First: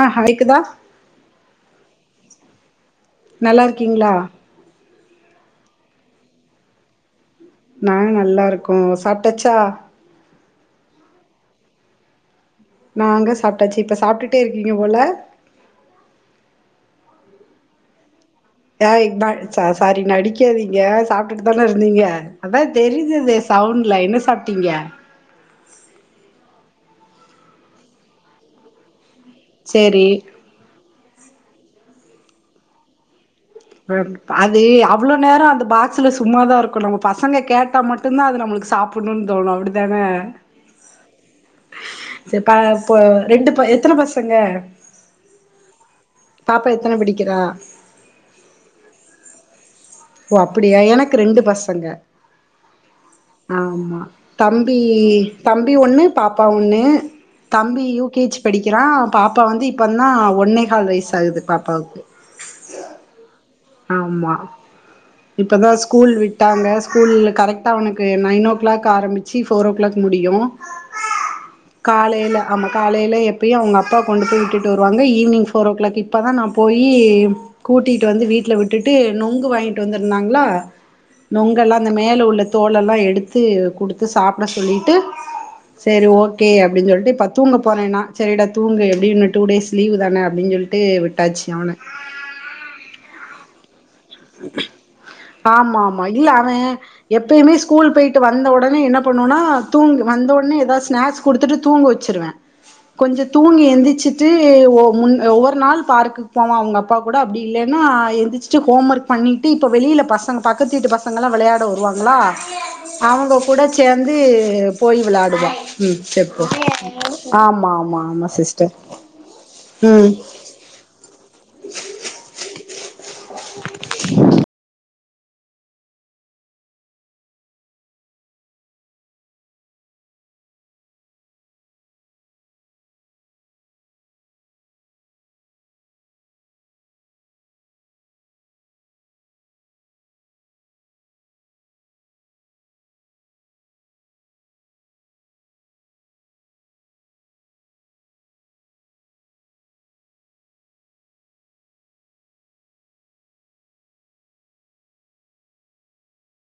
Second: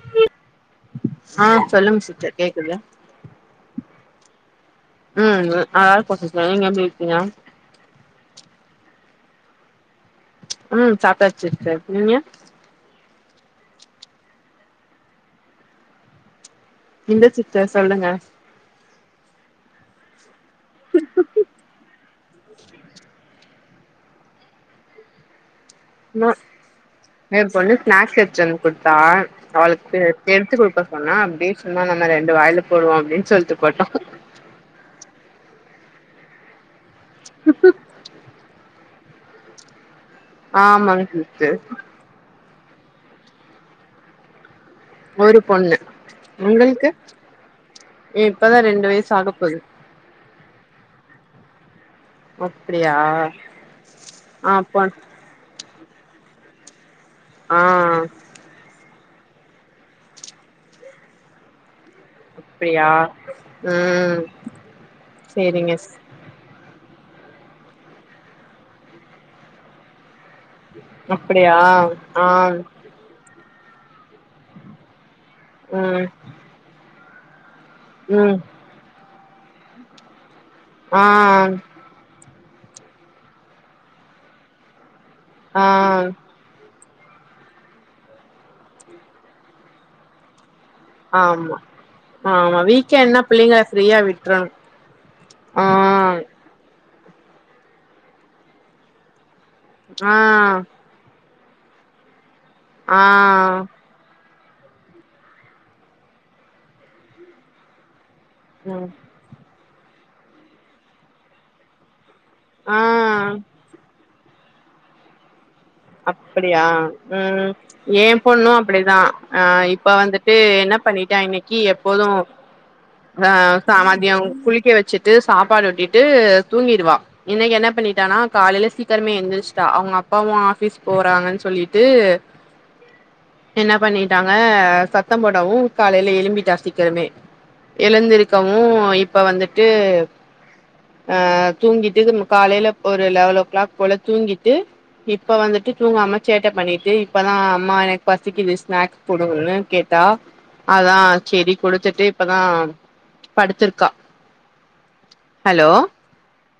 ஆ ஹைக்குதா ஆ சொல்லுங்க சிஸ்டர் கேக்குது க்கீங்களா ம் அதா போட்டுருக்கேன் நீங்க எப்பிடி இருக்கீங்கா நா நல்லா இருக்கும் சாப்ட்டாச்சா ம் சாப்புட்டுச்சு சார் நீங்க நாங்க சாப்புட்டாச்சு இப்ப சாப்புட்டுட்டே இருக்கீங்க போல இந்தா சித்த சொல்லுங்க ஏன் இந்தா ச சாரி நடிக்காதீங்க சாப்புட்டுட்டு தானே இருந்தீங்க அதான் தெரி்ஞ்சுது சவுண்ட்ல என்ன சாப்பிட்டீங்க என் பொண்ணு ஸ்நாக்ஸ் வச்சிருந்து குடுத்தா அவுளுக்கு சேரி டெண்ட் பாப்பா பண்ணா பீன்ஸ்ன்னா நம்ம ரெண்டு வாயுல போடுவோம் அப்பிடின்னு சொல் பாதி அவ்ளோ நேரம் அந்த பா ல சும்மாாதான் இருக்கும் இப்ப நம்ம பசங்க கேட்டா மட்டுந்தா அது நம்மளுக்கு சாப் அப்டும்னு தோணு அப்படிதான ஆமாங் சிஸ்டர் க போ ரெண்டு ப எத்தன பசங்க ஒரு பொண்ணு பாப்பா உங்களுக்கு எத்தன படிக்கிறா ஏ இப்பதா ரெண்டு வயசு ஆக போகுது ஓ அப்படியா எனக்கு ரெண்டு பசங்க அப்டியா ஆமா ஆ தம்பி பொண் தம் அப்டி ஒண்ணு பாப்பா ஒண்ணு ஆ தம்பி யூ கேச் படிக்கிறா பாப்பா வந்து இப்போ இந்தா ஒன்னைகால் வைஷ் ஆகுது பாப்பாவுக்கு அப்டியா ம் ஆமா இப்பதா சேரிங்க சிஸ் ஸ்கூல் விட்டாங்க ஸ்கூல் கரெக்டாக உனுக்கு நைன் ஓ கிளாக் ஆரம்பிச்சு ஃபோர் ஓ கிளாக் முடியு அப்டியாஹ் ஆஹ் ப்பியே அவங்க அப்பா கொண்டு போய் விட்டு வருவாங்க ஈவ்னிங் போர் ஓ க்ளாக் ம் இப்பதா நா போயி இ கூட்டிகிட்டு வந்து ம் வீட் விட்டு நொங்கு வாங்கிட்டு வந்திருந்தாங்களா ஆ நொங்களா அந்த மேல உள்ளத் தோலெல்லாம் எடுத்து குடுத்து சாப்பிட சொல்லிட்டு ஆ சரி ஓகே அப்டின் சொல் இப்ப தூங்க போறேன்னா சரிட தூங்க எப்படினு டூ டேஸ் லீவுதானே அப்டின் சொல் ஆமா ஆமா வீக்கன்னா புள்ளங்காஷ் ஆமா ஆமா இல்ல அவ எப்பயுமே ஸ்கூல் போயிவிட்டு வந்த ஒடனே என்ன பண்ணவானா தூங் ஆ வந்தோடனே ஏதாவ ஸ்நாக்ஸ் குடுத்துட்டு தூங்க வச்சிருவே ஆ கொஞ்ச தூங்கி எந்திச்சு ட்டு ஒ முன் ஒவ்வொரு நாள் பார்க்குக்கு போவா அவங்க அப்பா கூட அப்டி இல்லன்னா ச்ட்டு ம் கோம்வர்க் பண்ணிட்டு இப்போ வெளியில பசங்க பக்கத்துத்வீட்டு பசங்கல்லா விளையாட வருவாங்களா ஆ அவங்க கூட சேர் வந்து போய் விளையாடுவா ம் செப்போ அப்படியா உம் ஆமா ஆமா ஏன் ஆமா பொண்ணும் சிஸ்டர் அப்படிதான் அஹ் இப்ப ம் வந்துட்டு என்ன பண்ணிட்டன் இன்னைக்கு எப்போதும் ஆஹ் சா குளிக்க வச்சுட்டு சாப்பாடு ஊட்டிட்டு தூங்கிடுவா இன்னைக்கு என்ன பண்ணிட்டானா காலையில சீக்கிரமே எந்திரிச்ட்டா அவங்க அப்பாவும் ஆ பிஸ் போறாங்கன்னு சொல்லிட்டு என்ன பண்ணிட்டாங்க சத்தம் போடவும் காலையில எலும்பிட்டுா சீக்கிறமே எழுந்திருக்கவும் இப்ப வந்துட்டு ஆஹ் தூங்கிட்டு காலையில ஒரு லெவல் ஓ கிளாக் போல தூங்கிட்டு இப்ப வந்துட்டு தூங்காம சேட்டை பண்ணிட்டு இப்பதான் அம்மா எனக்கு பசிக்குது ஸ்நாக்ஸ் குடுனு கேட்டா அதான் செரி கொடுத்துட்டு இப்பதான் படுத்திருக்கா ஹலோ